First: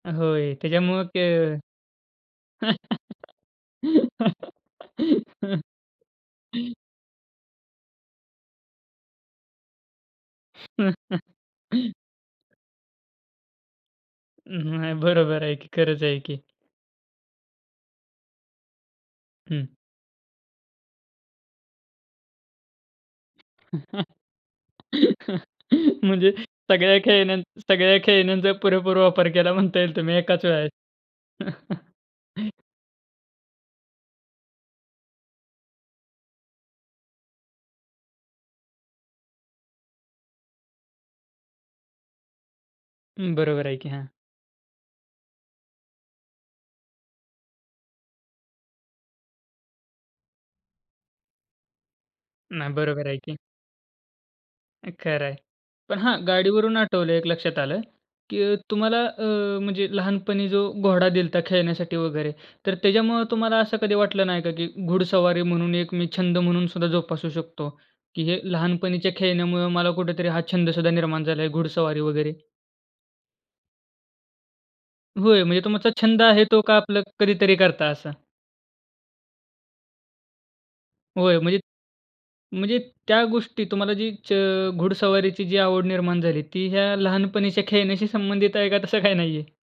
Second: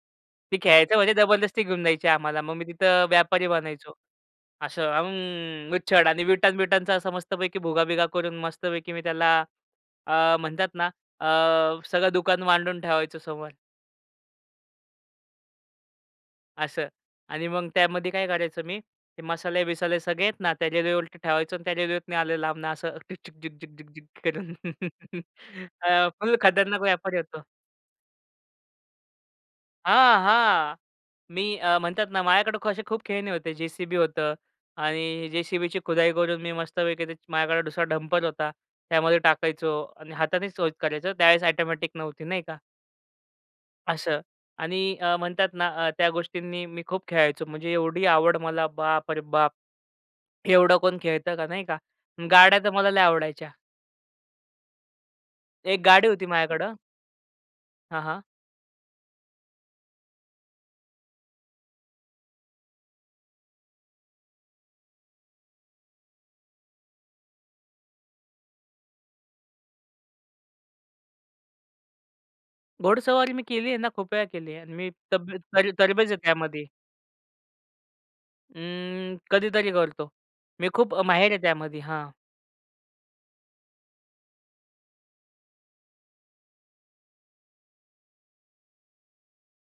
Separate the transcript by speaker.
Speaker 1: होय.
Speaker 2: ती खेळायचं
Speaker 1: त्याच्यामुळं
Speaker 2: म्हणजे
Speaker 1: ते
Speaker 2: जबरदस्ती घेऊन द्यायची आम्हाला, मग मी तिथं व्यापारी बनायचो. असं अं, उच्छड आणि विटा-बिटांचा मस्तपैकी भुगा-बिगा करून मस्तपैकी मी त्याला अ, म्हणतात ना, अ, सगळं दुकान मांडून ठेवायचो समोर.
Speaker 1: नाही बरोबर आहे की. खरंच आहे की.
Speaker 2: असं. आणि मग त्यामध्ये काय काढायचं मी, ते
Speaker 1: हं.
Speaker 2: मसाले-बिसाले सगळे आहेत ना, त्याना उलट ठेवायचं आणि त्या रेल्वेत न आले लांब न असं झिक-झिक झिक-झिक-झिक करून. अ,
Speaker 1: म्हणजे
Speaker 2: फुल खतरनाक
Speaker 1: सगळ्या
Speaker 2: व्यापारी
Speaker 1: खेळण्या
Speaker 2: होतो.
Speaker 1: सगळ्या खेळण्यांचा पुरेपूर वापर केला म्हणता येईल तुम्ही
Speaker 2: हां,
Speaker 1: एकाच वेळेस.
Speaker 2: हां. मी अ, म्हणतात ना, माझ्याकडे क असे खूप खेळणी होते, जेसीबी होतं आणि जेसीबीची खुदाई करून मी मस्तपैकी त्याची माझ्याकडे दुसरा डंपर होता. त्यामध्ये टाकायचो आणि हातानेच [unintelligible] करायचो त्यावेळेस ऑटोमॅटिक नव्हती नाही का.
Speaker 1: हं, बरोबर आहे की. हां.
Speaker 2: असं आणि अ, म्हणतात ना, अ, त्या गोष्टींनी मी खूप खेळायचो म्हणजे एवढी आवड मला बाप रे बाप! एवढं कोण खेळतं का, नाही का. गाड्या तर
Speaker 1: नाही,
Speaker 2: मला लई
Speaker 1: बरोबर आहे की.
Speaker 2: आवडायच्या.
Speaker 1: खरं आहे.
Speaker 2: एक
Speaker 1: पण
Speaker 2: गाडी
Speaker 1: हां,
Speaker 2: होती माझ्याकडं.
Speaker 1: गाडीवरून आठवलं एक लक्षात आलं
Speaker 2: हां, हां.
Speaker 1: की तुम्हाला अ, म्हणजे लहानपणी जो घोडा दिलता खेळण्यासाठी वगैरे, तर त्याच्यामुळं तुम्हाला असं कधी वाटलं नाही का, की घुडसवारी म्हणून एक मी छंद म्हणून सुद्धा जोपासू शकतो की हे लहानपणीच्या खेळण्यामुळं मला कुठेतरी हा छंद सुद्धा निर्माण झाला आहे, घुडसवारी वगैरे?
Speaker 2: घोडसवारी मी केली आहे ना, खुप वेळा केली आहे आणि मी तब
Speaker 1: होय, म्हणजे तुमचा
Speaker 2: तरबेज आहे
Speaker 1: छंद आहे तो,
Speaker 2: त्यामध्ये.
Speaker 1: का आपलं कधीतरी करता असा?
Speaker 2: अं, कधीतरी करतो. मी खूप अ, माहिर
Speaker 1: होय,
Speaker 2: आहे
Speaker 1: म्हणजे
Speaker 2: त्यामध्ये. हां.
Speaker 1: म्हणजे त्या गोष्टी तुम्हाला जी च घुडसवारीची जी आवड निर्माण झाली, ती ह्या लहानपणीच्या खेळण्याशी संबंधित आहे का तसं काही नाहीये?